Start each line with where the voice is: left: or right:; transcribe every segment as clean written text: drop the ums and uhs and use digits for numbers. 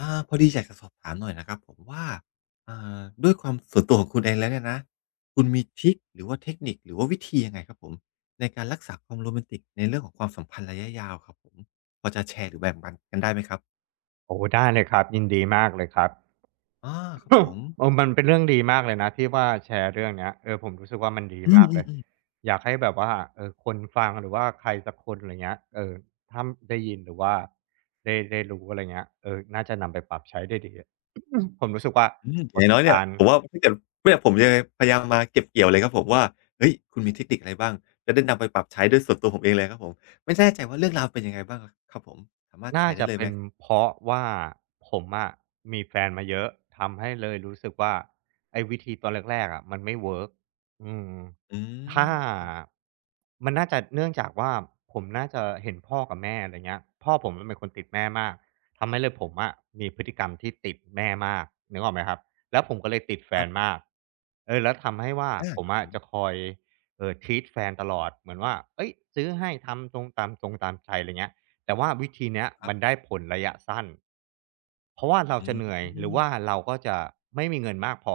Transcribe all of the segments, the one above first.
left: พอดีอยากจะสอบถามหน่อยนะครับผมว่าด้วยความส่วนตัวของคุณเองแล้วเนี่ยนะคุณมีทริคหรือว่าเทคนิคหรือว่าวิธียังไงครับผมในการรักษาความโรแมนติกในเรื่องของความสัมพันธ์ระยะยาวครับผมพอจะแชร์หรือแบ่งปันกันได้ไหมครับ
right: โอ้ได้เลยครับยินดีมากเลยครับ
left: อาครับผม
right: มันเป็นเรื่องดีมากเลยนะที่ว่าแชร์เรื่องเนี้ยผมรู้สึกว่ามันดี
left: อื
right: มากเลย
left: ม
right: อยากให้แบบว่าคนฟังหรือว่าใครสักคนอะไรเงี้ยถ้าได้ยินหรือว่าได้รู้อะไรเงี้ยน่าจะนำไปปรับใช้ได้ดี ผมรู้สึกว่า
left: อืมอมอืมอ
right: ประ
left: ย่า
right: ส
left: งน้
right: บ
left: อยเนี่
right: กา
left: ย
right: รณ์
left: ผมว่าถ้าเกิดเนี่ยผมจะพยายามมาเก็บเกี่ยวเลยครับผมว่าเฮ้ยคุณมีเทคนิคอะไรบ้างจะได้นำไปปรับใช้ด้วยส่วนตัวผมเองเลยครับผมไม่แน่ใจว่าเรื่องราวเป็นยังไงบ้างครับผมสามารถแช
right: น่า
left: ร์ได้
right: จะ
left: เลย
right: เป็
left: ไหม
right: นเพราะว่าผมอะมีแฟนมาเยอะทำให้เลยรู้สึกว่าไอ้วิธีตอนแรกๆอะมันไม่เวิร์กอืม
left: อื
right: ถ้า
left: ม
right: มันน่าจะเนื่องจากว่าผมน่าจะเห็นพ่อกับแม่อะไรเงี้ยพ่อผมมันเป็นคนติดแม่มากทำให้เลยผมอะมีพฤติกรรมที่ติดแม่มากนึกออกไหมครับแล้วผมก็เลยติดแฟ
left: ครั
right: น
left: บ
right: มากแล้วทำให้ว่า
left: อา
right: ผม
left: ครับ
right: อะ
left: ผม
right: จะคอยtreat แฟนตลอดเหมือนว่าเฮ้ยซื้อให้ทำตรงตามใจอะไรเงี้ย แต่ว่าวิธีเนี้ย
left: ครั
right: มันได้
left: บ
right: ผลระยะสั้น เพราะว่าเรา
left: อื
right: จะ
left: ม
right: เหนื่อย
left: อ
right: หรือว่าเราก็จะไม่มีเงินมากพอ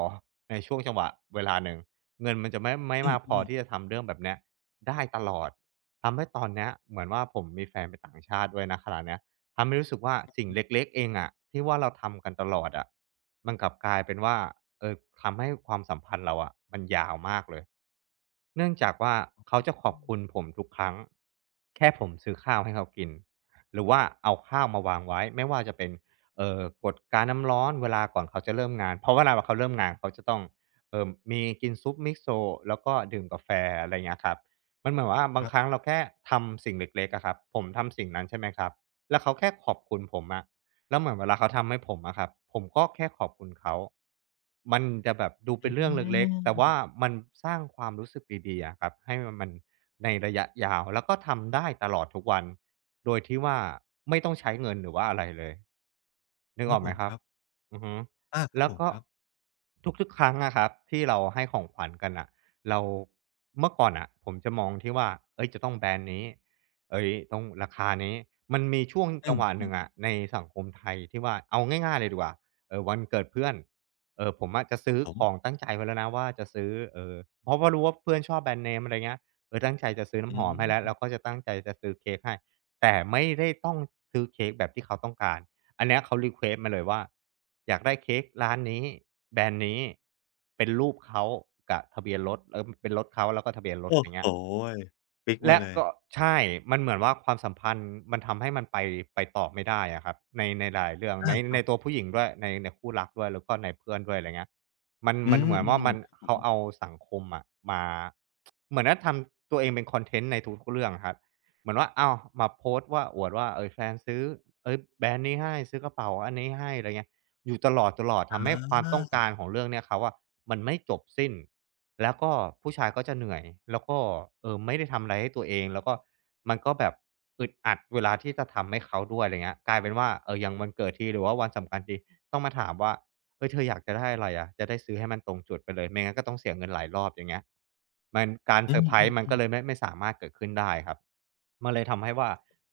right: ในช่วงจังหวะเวลาหนึ่งเงินมันจะไม่
left: ื
right: มากพอ
left: มๆ
right: ที่จะทำเรื่องแบบเนี้ยได้ตลอดทำให้ตอนเนี้ยเหมือนว่าผมมีแฟนเป็นต่างชาติด้วยณขณะเนี้ยทำให้รู้สึกว่าสิ่งเล็กๆเองอะที่ว่าเราทำกันตลอดอะมันกลับกลายเป็นว่าเออทำให้ความสัมพันธ์เราอะมันยาวมากเลยเนื่องจากว่าเขาจะขอบคุณผมทุกครั้งแค่ผมซื้อข้าวให้เขากินหรือว่าเอาข้าวมาวางไว้ไม่ว่าจะเป็น กดการน้ำร้อนเวลาก่อนเขาจะเริ่มงานเพราะเวลาเขาเริ่มงานเขาจะต้องเอ่อมีกินซุปมิโซะแล้วก็ดื่มกาแฟอะไรเงี้ยครับมันเหมือนว่าบา
left: ค
right: ง
left: รั
right: ครั้
left: บ
right: งเราแค่ทำสิ่งเล็กๆอะครับผมทำสิ่งนั้นใช่ไหมครับแล้วเขาแค่ขอบคุณผมอะแล้วเหมือนเวลาเขาทำให้ผมอะครับผมก็แค่ขอบคุณเขามันจะแบบดูเป็
left: อื
right: นเรื่องเล็กๆแต่ว่า
left: ม
right: มันสร้างความรู้สึกดีๆอะครับให้มัน ในระยะยาวแล้วก็ทำได้ตลอดทุกวันโดยที่ว่าไม่ต้องใช้เงินหรือว่าอะไรเลยนึก
left: ค
right: อ
left: รั
right: อ
left: บ
right: ก
left: ผ
right: ไหม
left: ม
right: ครั
left: ค
right: บ
left: รับ
right: อือฮึ
left: อาครับ
right: แล้ว
left: ผม
right: ก็
left: ครับ
right: ทุกๆครั้งอะครับที่เราให้ของขวัญกันน่ะเราเมื่อก่อนน่ะผมจะมองที่ว่าเฮ้ยจะต้องแบรนด์นี้เฮ้ยต้องราคานี้มันมีช่วง
left: อื
right: จังหวะหนึ่
left: ม
right: ง
left: ๆ
right: อะในสังคมไทยที่ว่าเอาง่ายๆเลยดีกว่าวันเกิดเพื่อนผมอะจะ
left: ครั
right: ซื้
left: บ
right: อ
left: ผม
right: ของตั้งใจไว้แล้วนะว่าจะซื้อเพราะว่ารู้ว่าเพื่อนชอบแบรนด์เนมอะไรเงี้ย ตั้งใจจะซื้อ
left: อื
right: น้ำหอมให้แล้วก็
left: ม
right: จะตั้งใจจะซื้อเค้กให้แต่ไม่ได้ต้องซื้อเค้กแบบที่เขาต้องการอันเนี้ยเขารีเควสต์มาเลยว่าอยากได้เค้กร้านนี้แบรนด์นี้เป็นรูปเขากับทะเบียนรถเป็นรถเขาแล้วก็ทะเบียนรถ
left: โอ้
right: อย่างเงี้
left: โฮ
right: ย
left: ฟิกซ์มา
right: และ
left: เลย
right: ก็ใช่มันเหมือนว่าความสัมพันธ์มันทำให้มันไปต่อไม่ได้อะครับในหลายเรื่องใน
left: อาค
right: ใน
left: รับ
right: ตัวผู้หญิงด้วยในคู่รักด้วยแล้วก็ในเพื่อนด้วยอะไรเงี้ยมัน
left: อื
right: มันเหมือนว่ามัน
left: ม
right: เขาเอาสังคมอะมาเหมือนว่าทำตัวเองเป็นคอนเทนต์ในทุกๆเรื่องอะครับเหมือนว่าอ้าวมาโพสต์ว่าอวดว่าแฟนซื้อเฮ้ยแบรนด์นี้ให้ซื้อกระเป๋าอันนี้ให้อะไรเงี้ย อยู่ตลอด
left: ๆอ
right: ทำให้
left: า
right: ความต้องการของเรื่องเนี้ยครับว่ามันไม่จบสิ้นแล้วก็ผู้ชายก็จะเหนื่อยแล้วก็ไม่ได้ทำอะไรให้ตัวเองแล้วก็มันก็แบบอึดอัดเวลาที่จะทำให้เขาด้วยอะไรเงี้ยกลายเป็นว่าอย่างวันเกิดทีหรือว่าวันสำคัญทีต้องมาถามว่าเฮ้ยเธออยากจะได้อะไรอะจะได้ซื้อให้มันตรงจุดไปเลยไม่งั้นก็ต้องเสียเงินหลายรอบอย่างเงี้ยมันการ
left: อื
right: เซอร์ไพรส์มันก็
left: ม
right: เล
left: ๆ
right: ย
left: ๆ
right: ไม่สามารถเกิดขึ้นได้ครับมันเลยทำให้ว่า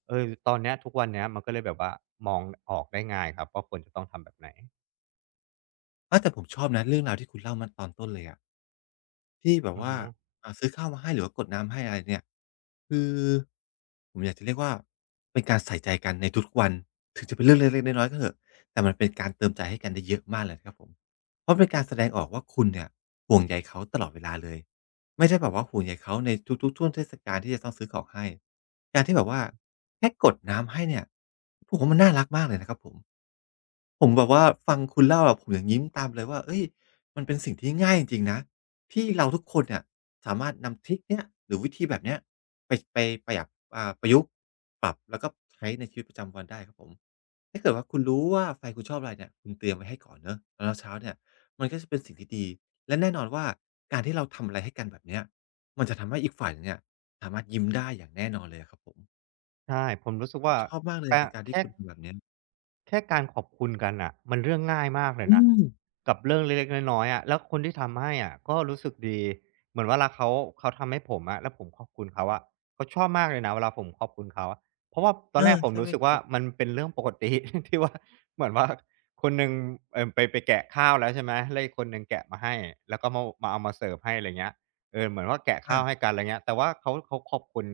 right: ตอนเนี้ยทุกวันเนี้ยมันก็เลยแบบว่ามองออกได้ง่ายครับว่าควรจะต้องทำแบบไหน
left: เฮ้แต่ผมชอบนะเรื่องราวที่คุณเล่ามาตอนต้นเลยอะที่แบบ
right: อือ
left: ว่า
right: ฮึ
left: ซื้อข้าวมาให้หรือว่ากดน้ำให้อะไรเนี่ยคือผมอยากจะเรียกว่าเป็นการใส่ใจกันในทุกๆวันถึงจะเป็นเรื่องเล็กๆน้อยๆก็เถอะแต่มันเป็นการเติมใจให้กันได้เยอะมากเลยนะครับผมเพราะเป็นการแสดงออกว่าคุณเนี่ยห่วงใยเขาตลอดเวลาเลยไม่ได้แบบว่าห่วงใยเขาในทุกๆช่วงเทศกาลที่จะต้องซื้อของให้การที่แบบว่าแค่กดน้ำให้เนี่ยผมว่ามันน่ารักมากเลยนะครับผม ผมแบบว่าฟังคุณเล่าอะผมยังยิ้มตามเลยว่าเอ้ยมันเป็นสิ่งที่ง่ายจริงๆนะที่เราทุกคนเนี่ยสามารถนำทริกเนี้ยหรือวิธีแบบเนี้ยไปไปประหยับอ่าประยุกต์ปรับแล้วก็ใช้ในชีวิตประจำวันได้ครับผมถ้าเกิดว่าคุณรู้ว่าแฟนคุณชอบอะไรเนี่ยคุณเตรียมไว้ให้ก่อนเนาะแล้วเช้าเนี่ยมันก็จะเป็นสิ่งที่ดีและแน่นอนว่าการที่เราทำอะไรให้กันแบบเนี้ยมันจะทำให้อีกฝ่ายหนึ่งเนี่ยสามารถยิ้มได้อย่างแน่นอนเลยอะครับผม
right: ใช่ผมรู้สึก
left: ผม
right: ว่า
left: ชอบมากเลย
right: กะ
left: ในการที่
right: แค่
left: คุณทำแบบเนี้ย
right: แค่การขอบคุณกันน่ะมันเรื่องง่ายมากเลย
left: อื
right: นะ
left: ม
right: กับเรื่องเล็กๆน้อยๆอะแล้วคนที่ทำให้อะก็รู้สึกดีเหมือนเวลาเขาทำให้ผมอะแล้วผมขอบคุณเขาอะเขาชอบมากเลยนะเวลาผมขอบคุณเขาอะเพราะว่าต
left: เอ
right: อน
left: อ
right: แรกผม
left: ใช่ไห
right: รู้
left: ม
right: สึก
left: ค
right: ว่า
left: รับ
right: มันเป็นเรื่องปกติ ที่ว่าเหมือนว่าคนหนึ่งไปแกะข้าวแล้วใช่ไหมแล้วอีกคนหนึ่งแกะมาให้แล้วก็มาเอามาเสิร์ฟให้อะไรเงี้ยเออเหมือนว่าแกะข้า
left: อา
right: วให้กันอะไรเงี้ยแต่ว่าเขาขอบคุณ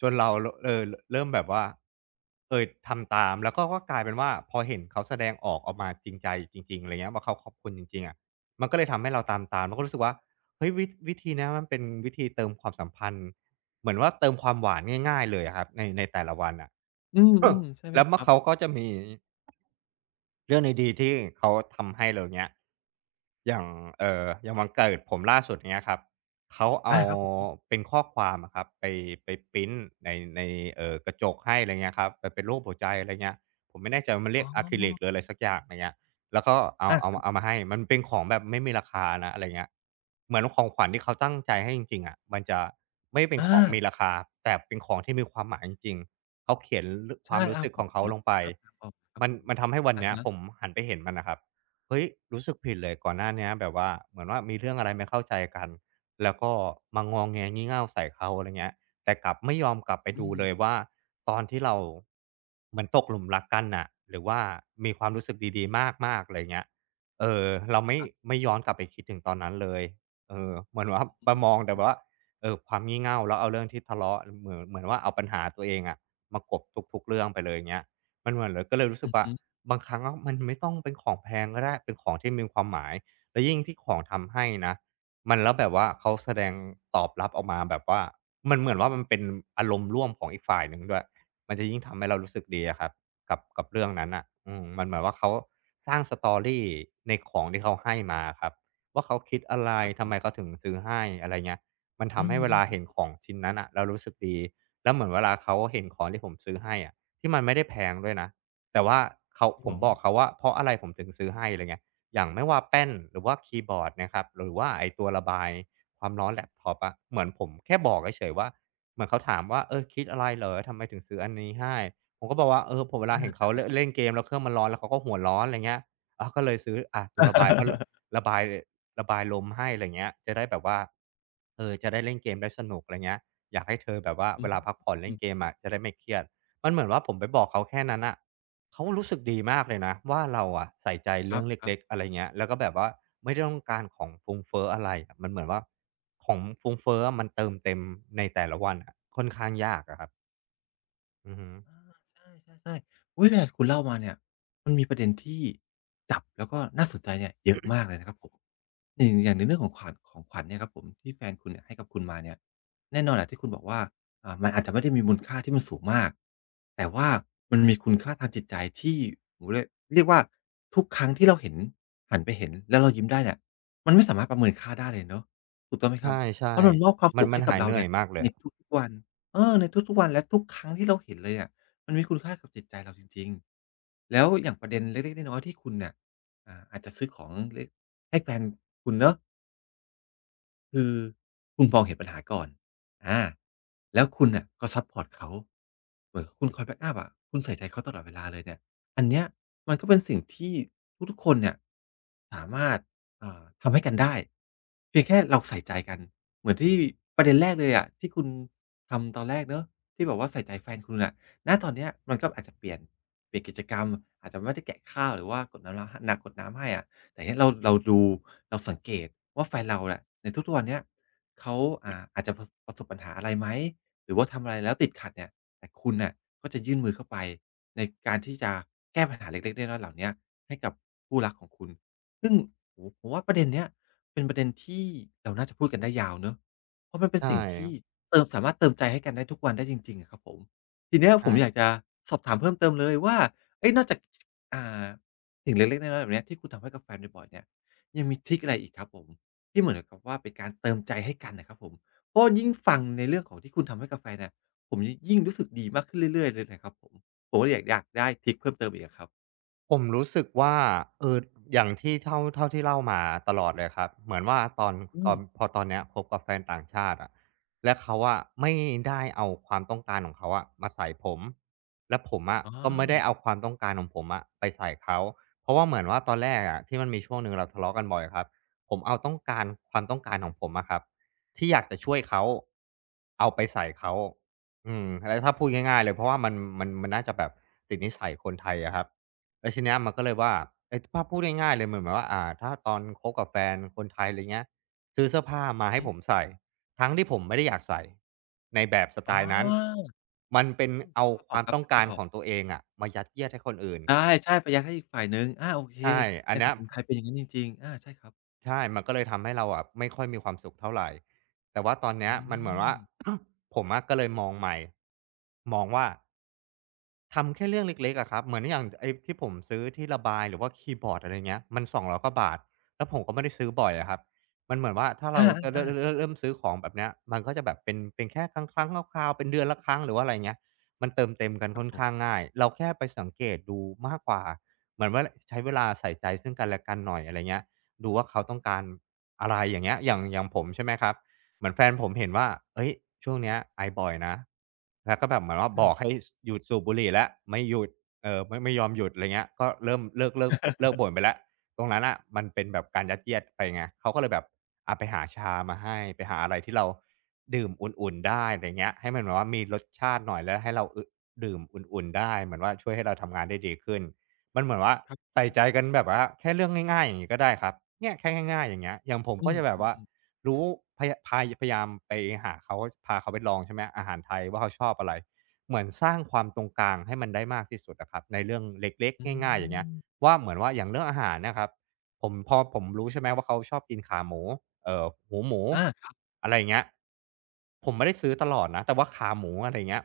right: จนเราเออเริ่มแบบว่าทำตามแล้วก็กลายเป็นว่าพอเห็นเขาแสดงออกมาจริงใจจริงๆอะไรเงี้ยว่าเขาขอบคุณจริงๆอะมันก็เลยทำให้เราตามๆแล้วก็รู้สึกว่าเฮ้ยวิธีเนี้ยมันเป็นวิธีเติมความสัมพันธ์เหมือนว่าเติมความหวานง่ายๆเลยอะครับในแต่ละวันอะ
left: อื
right: เออ
left: มๆใช่ไหม
right: แล้ว
left: ค
right: เมื่อ
left: รับ
right: เขาก็จะมีเรื่องดีๆที่เขาทำให้เราเงี้ย อย่างอย่างวันเกิดผมล่าสุดเงี้ยครับเขาเอา
left: อาครับผม
right: เป็นข้อความอะครับไปพรินต์ในในกระจกให้อะไรเงี้ยครับแบบเป็นรูปหัวใจอะไรเงี้ยผมไม่แน่ใจว่ามันเรี
left: อ๋
right: ยกอะคริลิกหรือ
left: อ
right: อะไรสักอย่างอะไรเงี้ยแล้วก็เอา
left: อาครับ
right: มาให้มันเป็นของแบบไม่มีราคานะอะไรเงี้ยเหมือนของขวัญที่เขาตั้งใจให้จริงๆอะมันจะไม่เป็นข
left: อา
right: องมีราคาแต่เป็นของที่มีความหมายจริงๆเขาเขียนค
left: ใช่
right: วามรู้
left: อา
right: สึก
left: ผ
right: ข
left: ม
right: องเขา
left: นึ
right: ล
left: ก
right: งไป
left: ภาพตามออกครับ
right: มัน
left: ผม
right: ทำให้วัน
left: อะ
right: เนี้ยผม
left: ฮะ
right: หันไปเห็นมันน่ะครับ เฮ้ยรู้สึกผิดเลยก่อนหน้าเนี้ยแบบว่าเหมือนว่ามีเรื่องอะไรไม่เข้าใจกันแล้วก็มางอแงงี่เง่าใส่เขาอะไรเงี้ยแต่กลับไม่ยอมกลับไป
left: อื
right: ดูเล
left: ม
right: ยว่าตอนที่เราเหมือนตกหลุมรักกันน่ะหรือว่ามีความรู้สึกดีๆมากๆอะไรเงี้ยเออเราไม่ย้อนกลับไปคิดถึงตอนนั้นเลยเออเหมือนว่ามา
left: อื
right: มอง
left: ม
right: แต่ว่าเออความงี่เง่าแล้วเอาเรื่องที่ทะเลาะเหมือนว่าเอาปัญหาตัวเองอะมากลบทุกๆเรื่องไปเลยเงี้ยมันเหมือนเลยก็เลยรู้สึ
left: อื
right: ก
left: อ
right: ว่า
left: ฮึ
right: บางครั้งอะมันไม่ต้องเป็นของแพงก็ได้เป็นของที่มีความหมายแล้วยิ่งที่ของทำให้นะมันแล้วแบบว่าเขาแสดงตอบรับออกมาแบบว่ามันเหมือนว่ามันเป็นอารมณ์ร่วมของอีกฝ่ายหนึ่งด้วยมันจะยิ่งทำให้เรารู้สึกดีอะครับกับเรื่องนั้นน่ะอืมมันเหมือนว่าเขาสร้าง Story ในของที่เขาให้มาอะครับว่าเขาคิดอะไร
left: ครับผ
right: ทำไมเขา
left: ม
right: ถึงซื้อให้อะไรเงี้ยมัน
left: อื
right: ทำให้เวลา
left: ม
right: เห็น
left: ๆๆ
right: ของชิ้นนั้นน่ะเรารู้สึกดีแล้วเหมือนเวลาเขาเห็นของที่ผมซื้อให้อะที่มันไม่ได้แพงด้วยนะ แต่ว่าเขา
left: ครับ
right: ผ
left: ผ
right: ม
left: ม
right: บอกเขาว่าเพราะอะไรผมถึงซื้อให้อะไรเงี้ยอย่างไม่ว่าแป้นหรือว่าคีย์บอร์ดนะครับหรือว่าไอ้ตัวระบายความร้อนแล็ปท็อปอะเหมือนผมแค่บอกเฉยๆว่าเหมือนเขาถามว่าเออคิดอะไรเหรอทำไมถึงซื้ออันนี้ให้ผมก็บอกว่าเออผมเวลาเห็นเขาเล่นเกมแล้วเครื่องมันร้อนแล้วเขาก็หัวร้อนอะไรเงี้ยอาก็เลยซื้ออาตัวระบายเพราะระบายลมให้อะไรเงี้ยจะได้แบบว่าเออจะได้เล่นเกมได้สนุกอะไรเงี้ยอยากให้เธอแบบว่า
left: อื
right: เว
left: ม
right: ลาพักผ่อนเล่
left: อื
right: น
left: ม
right: เกมอะจะได้ไม่เครียดมันเหมือนว่าผมไปบอกเขาแค่นั้นน่ะ เขารู้สึกดีมากเลยนะว่าเราอะใส่ใจ
left: คร
right: เรื่อง
left: ับ
right: เล็กๆ
left: ๆ
right: อะไรเงี้ยแล้วก็แบบว่าไม่ได้ต้องการของฟุ่มเฟ้ออะไรอะมันเหมือนว่าของฟุ่มเฟ้อมันเติมเต็มในแต่ละวันอะค่อนข้างยากอะครับอือฮึ
left: อาใช่ๆๆอุ๊ยเนี่ยคุณเล่ามาเนี่ยมันมีประเด็นที่จับแล้วก็น่าสนใจเนี่ยเยอะมากเลยนะครับผมอย่างอย่างในเรื่องของขวัญเนี่ยครับผมที่แฟนคุณเนี่ยให้กับคุณมาเนี่ยแน่นอนแหละที่คุณบอกว่ามันอาจจะไม่ได้มีมูลค่าที่มันสูงมากแต่ว่ามันมีคุณค่าทางจิตใจที่โอ้โฮเรียกว่าทุกครั้งที่เราเห็นหันไปเห็นแล้วเรายิ้มได้เนี่ยมันไม่สามารถประเมินค่าได้เลยเนาะถูกต้องไหมครับเพ
right: ใช่
left: ราะมันมอบความ
right: ๆมั
left: สุ
right: น
left: ข
right: มัน
left: ให้กั
right: หา
left: บ
right: ยเห
left: เรา
right: นื่อ
left: เนี่
right: ย
left: ย
right: มากเลย
left: ใน
right: อะ
left: ทุกๆวันเออในทุกๆวันและทุกครั้งที่เราเห็นเลยอะ มันมีคุณค่ากับจิตใจเราจริงๆ แล้วอย่างประเด็นเล็กๆน้อยๆที่คุณเนี่ยอาจจะซื้อของเล็กให้แฟนคุณเนาะ คือคุณมองเห็นปัญหาก่อนอาแล้วคุณน่ะก็ซัปพอร์ตเขา เหมือนคุณคอยแบ็กอัปอะคุณใส่ใจเขาตลอดเวลาเลยเนี่ย อันเนี้ยมันก็เป็นสิ่งที่ทุกๆคนเนี่ยสามารถทำให้กันได้ เพียงแค่เราใส่ใจกัน เหมือนที่ประเด็นแรกเลยอะที่คุณทำตอนแรกเนาะที่แบบว่าใส่ใจแฟนคุณอะณตอนเนี้ยมันก็อาจจะเปลี่ยนกิจกรรมอาจจะไม่ได้แกะข้าวหรือว่ากดน้ำร้าหนักกดน้ำให้อะ แต่เนี้ยเราดูเราสังเกตว่าแฟนเราน่ะในทุกๆวันเนี้ยเขาอาจจะประประสบปัญหาอะไรไหมหรือว่าทำอะไรแล้วติดขัดเนี่ยแต่คุณน่ะก็จะยื่นมือเข้าไปในการที่จะแก้ปัญหาเล็กๆน้อยๆเหล่าเนี้ยให้กับคู่รักของคุณซึ่งโอ้โฮผมว่าประเด็นเนี้ยเป็นประเด็นที่เราน่าจะพูดกันได้ยาวเนาะเพราะมันเป็น
right: ใช่
left: สิ่งที่เติมสามารถเติมใจให้กันได้ทุกวันได้จริงๆอะครับผมทีเนี้ยผมอยา
right: ใช่
left: กจะสอบถามเพิ่มเติมเลยว่าเอ๊ยนอกจากอ่า สิ่งเล็กๆน้อยๆแบบเนี้ยที่คุณทำให้กับแฟนบ่อยๆเนี่ยยังมีทริกอะไรอีกครับผมที่เหมือนกับว่าเป็นการเติมใจให้กันน่ะครับผมเพราะยิ่งฟังในเรื่องของที่คุณทำให้กับแฟนเนี่ยผมยิ่งรู้สึกดีมากขึ้นเรื่อยๆเลยนะครับผมผมก็เลยอยากได้ทริกเพิ่มเติมอีกอะครับ
right: ผมรู้สึกว่าเอออย่างที่เท่าที่เล่ามาตลอดเลยครับเหมือนว่าตอน
left: อืม
right: ตอนเนี้ยคบกับแฟนต่างชาติอะและเขาอะไม่ได้เอาความต้องการของเขาอะมาใส่ผมและผมอะ
left: อ๋อ
right: ก็ไม่ได้เอาความต้องการของผมอะไปใส่เขาเพราะว่าเหมือนว่าตอนแรกอะที่มันมีช่วงหนึ่งเราทะเลาะกันบ่อยครับผมเอาต้องการความต้องการของผมอะครับที่อยากจะช่วยเขาเอาไปใส่เขาอืมแล้วถ้าพูดง่ายๆเลยเพราะว่ามันมันน่าจะแบบติดนิสัยคนไทยอะครับ แล้วทีเนี้ยมันก็เลยว่าไอ่ถ้าพูดง่ายๆเลยเหมือนแบบว่าถ้าตอนคบกับแฟนคนไทยอะไรเงี้ยซื้อเสื้อผ้ามาให้
left: อือ
right: ผมใส่ทั้งที่ผมไม่ได้อยากใส่ในแบบสไต
left: อา
right: ล์นั้น
left: อ
right: มันเป็น
left: อืมนึ
right: เอา
left: กภาพอ
right: ค
left: อก
right: วาม
left: ครับ
right: ต้อง
left: นึก
right: กา
left: ภาพ
right: ร
left: ออ
right: ข
left: ก
right: องตัวเองอะมายัดเยียดให้คนอื่น
left: ใช่ๆประหยัดให้อีกฝ่ายหนึ่งอาโอเค
right: ใช่อั
left: ใน
right: นเนี้
left: สั
right: ย
left: งคมไทยเป็นอย่างงั้นจริงๆอาใช่ครับ
right: ใช่มันก็เลยทำให้เราอะไม่ค่อยมีความสุขเท่าไรแต่ว่าตอนเนี้
left: อื
right: ยมันเหมือนว่า
left: ม
right: ผมอะก็เลยมองใหม่มองว่า ทำแค่เรื่องเล็กๆอะครับเหมือนอย่างไอ้ที่ผมซื้อที่ระบายหรือว่าคีย์บอร์ดอะไรเงี้ยมันสองร้อยกว่าบาทแล้วผมก็ไม่ได้ซื้อบ่อยอะครับมันเหมือนว่าถ้า
left: อ
right: เราจะ
left: าๆ
right: เริ่มซื้อของแบบเนี้ยมันก็จะแบบเป็นแค่ครั้งครั้งคราวๆเป็นเดือนละครั้งหรือว่าอะไรเงี้ยมันเติมเต็มกัน
left: ๆครับ
right: ค่อน
left: ผม
right: ข้างง่ายเราแค่ไปสังเกตดูมากกว่าเหมือนว่าใช้เวลาใส่ใจซึ่งกันและกันหน่อยอะไรเงี้ยดูว่าเขาต้องการอะไรอย่างเงี้ยอย่างผมใช่ไหมครับ เหมือนแฟนผมเห็นว่าเฮ้ยช่วงเนี้ยไอบ่อยนะแล้วก็แบบเหมือนว่าบอก
left: อา
right: ให้สหยุดสูบบุหรี่แล้วไม่หยุดไม่ยอมหยุดไรเงี้ยก็เริ่มเลิกบ่นไปแล้วตรงนั้นน่ะมันเป็นแบบการยัดเยียดไปไงเขาก็เลยแบบอะไปหาชามาให้ไปหาอะไรที่เราดื่มอุ่นๆได้ไรเงี้ยให้มันแบบว่ามีรสชาติหน่อยแล้วให้เราอดื่มอุ่นๆได้เหมือนว่าช่วยให้เราทำงานได้ดีขึ้นมันเหมือนว่า
left: ครับ
right: ใส่ใจกันแบบว่าแค่เรื่องง่ายๆอย่างงี้ก็ได้ครับเนี่ยแค่ง่ายๆอย่างเงี้ยอย่างผม
left: อื
right: ก็
left: ม
right: จะแบบว่า
left: ๆๆ
right: รู้พยายามไปหาเขาพาเขาไปลองใช่ไหมอาหารไทยว่าเขาชอบอะไรเหมือนสร้างความตรงกลางให้มันได้มากที่สุดนะครับในเรื่องเล็กๆ
left: อื
right: ง่ายๆอย่างเงี้ย
left: ม
right: ว่าเหมือนว่าอย่างเรื่องอาหารเนะครับผมพอผมรู้ใช่ไหมว่าเขาชอบกินขาหมูเอ่อหูหมู
left: อาครับ
right: อะไรอย่างเงี้ยผมไม่ได้ซื้อตลอดนะแต่ว่าขาหมูอะไรอย่างเงี้ย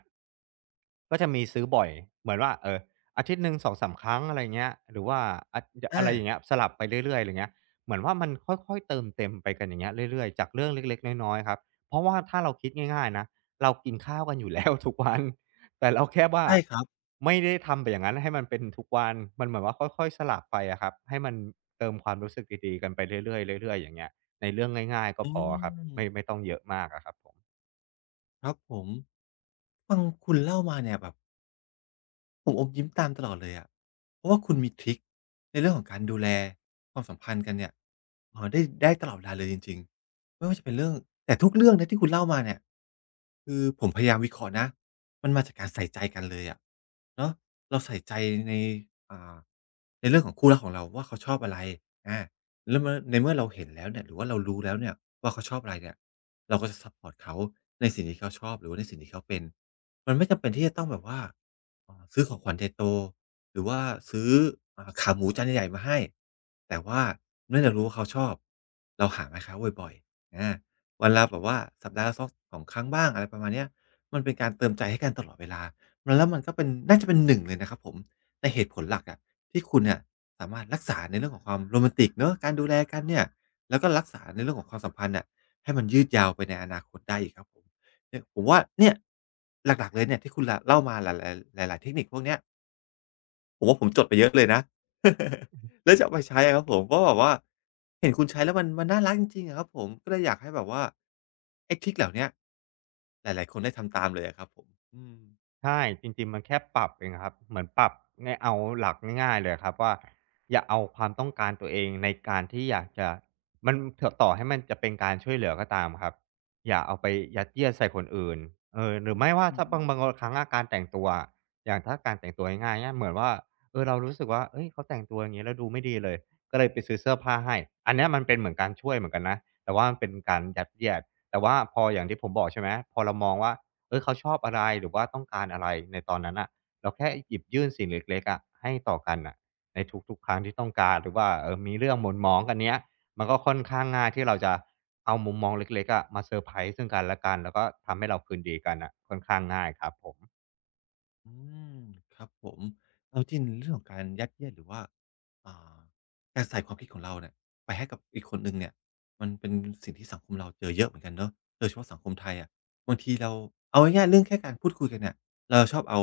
right: ก็จะมีซื้อบ่อยเหมือนว่าอาทิตย์หนึ่ง2-3ครั้งอะไรอย่างเงี้ยหรือว่าอะอะ
left: อา
right: ไรอย่างเงี้ยสลับไปเรื่อยๆอะไร่เงี้ย เหมือนว่ามันค่อยๆเติมเต็มไปกันอย่างเงี้ยเรื่อยๆจากเรื่องเล็กๆน้อยๆครับเพราะว่าถ้าเราคิดง่ายๆนะเรากินข้าวกันอยู่แล้ว ทุกวันแต่เราแค่ว่า
left: ใช่ครับ
right: ไม่ได้ทำแบบอย่างนั้นให้มันเป็นทุกวันมันเหมือนว่าค่อยๆสลับไปอะครับให้มันเติมความรู้สึกดีๆกันไปเรื่อยๆเรื่อยๆอย่างเงี้ยในเรื่องง่ายๆก็
left: อื
right: พอะครับไม่
left: ม
right: ไม่ต้องเยอะมากอะครับผม
left: ครับผมฟังคุณเล่ามาเนี่ยแบบ ผมอมยิ้มตามตลอดเลยอะเพราะว่าคุณมีทริกในเรื่องของการดูแลความสัมพันธ์กันเนี่ยออได้ได้ตลอดเวลาเลยจริงๆไม่ว่าจะเป็นเรื่องแต่ทุกเรื่องนะที่คุณเล่ามาเนี่ยคือผมพยายามวิเคราะห์นะมันมาจากการใส่ใจกันเลยอะเนาะเราใส่ใจในอ่าในเรื่องของคู่รักของเราว่าเขาชอบอะไรอาแล้วเมื่อในเมื่อเราเห็นแล้วเนี่ยหรือว่าเรารู้แล้วเนี่ยว่าเขาชอบอะไรเนี่ยเราก็จะซัปพอร์ตเขาในสิ่งที่เขาชอบหรือว่าในสิ่งที่เขาเป็นมันไม่จำเป็นที่จะต้องแบบว่า ซื้อของขวัญใหญ่โตหรือว่าซื้อขาหมูจานใหญ่ๆมาให้แต่ว่าเนื่องจากรู้ว่าเขาชอบเราหามาให้เขาบ่อยๆอาวันละแบบว่าสัปดาห์ละซอกสองครั้งบ้างอะไรประมาณเนี้ยมันเป็นการเติมใจให้กันตลอดเวลามันแล้วมันก็เป็นน่าจะเป็นหนึ่งเลยนะครับผมในเหตุผลหลักอะที่คุณเนี่ยสามารถรักษาในเรื่องของความโรแมนติกเนาะการดูแลกันเนี่ยแล้วก็รักษาในเรื่องของความสัมพันธ์น่ะให้มันยืดยาวไปในอนาคตได้อีกครับผม เนี่ยผมว่าเนี่ยหลักๆเลยเนี่ยที่คุณเล่ามาหลายๆหลายๆเทคนิคพวกเนี้ยผมว่าผมจดไปเยอะเลยนะ แล้วจะเอาไปใช้อะครับผมก็ะแบบว่าเห็นคุณใช้แล้วมันน่ารักจริงๆอะครับผมก็เลยอยากให้แบบว่าไอ้ทริคเหล่าเนี้ยหลายๆคนได้ทำตามเลยอะครับผมอืม
right: ใช่จริงๆมันแค่ปรับเองครับเหมือนปรับง่ายเอาหลักง่ายๆเลยครับว่าอย่าเอาความต้องการตัวเองในการที่อยากจะมันถต่อให้มันจะเป็นการช่วยเหลือก็ตามครับอย่าเอาไปยัดเยียดใส่คนอื่นห
left: อื
right: รือ
left: ม
right: ไม่ว่า
left: อื
right: ถ้าบา
left: ม
right: งบางครั้งอะการแต่งตัวอะอย่างถ้าการแต่งตัวง่ายๆเงี้ยเหมือนว่าเรารู้สึกว่าเฮ้ยเขาแต่งตัวอย่างงี้แล้วดูไม่ดีเลยก็เลยไปซื้อเสื้อผ้าให้อันเนี้ยมันเป็นเหมือนการช่วยเหมือนกันนะแต่ว่ามันเป็นการยัดเยียดแต่ว่าพออย่างที่ผมบอกใช่ไหมพอเรามองว่า เขาชอบอะไรหรือว่าต้องการอะไรในตอนนั้นอ่ะเราแค่หยิบยื่นสิ่งเล็กๆอะให้ต่อกันอ่ะในทุกๆครั้งที่ต้องการหรือว่ามีเรื่องหม่นหมองกันเนี้ยมันก็ค่อนข้างง่ายที่เราจะเอามุมมองเล็กๆอะมาเซอร์ไพรส์ซึ่งกันและกันแล้วก็ทำให้เราคืนดีกันอ่ะค่อนข้างง่ายครับผม
left: อืมครับผมเอาจริงเรื่องของการยัดเยียดหรือว่าอ่าการใส่ความคิดของเราเนี่ยไปให้กับอีกคนหนึ่งเนี่ยมันเป็นสิ่งที่สังคมเราเจอเยอะเหมือนกันเนาะโดยเฉพาะสังคมไทยอะบางทีเราเอาง่ายๆเรื่องแค่การพูดคุยกันเนี่ยเราชอบเอา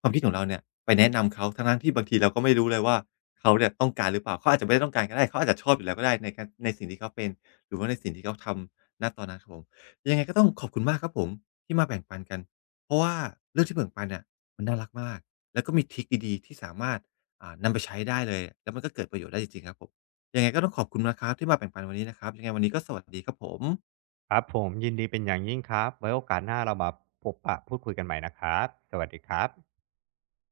left: ความคิดของเราเนี่ยไปแนะนำเขาทั้งๆที่บางทีเราก็ไม่รู้เลยว่าเขาเนี่ยต้องการหรือเปล่าเขาอาจจะไม่ได้ต้องการก็ได้เขาอาจจะชอบอยู่แล้วก็ได้ในการในสิ่งที่เขาเป็นหรือว่าในสิ่งที่เขาทำณตอนนั้นครับผมยังไงก็ต้องขอบคุณมากครับผมที่มาแบ่งปันกันเพราะว่าเรื่องที่แบ่งปันเนี่ย มันน่ารักมาก แล้วก็มีทริกดีๆที่สามารถนำไปใช้ได้เลย แล้วมันก็เกิดประโยชน์ได้จริงๆครับผมยังไงก็ต้องขอบคุณนะครับที่มาแบ่งปันวันนี้นะครับยังไงวันนี้ก็สวัสดีครับผม
right: ครับผมยินดีเป็นอย่างยิ่งครับไว้โอกาสหน้าเรามาพบปะพูดคุยกันใหม่นะครับสวัสดีครับ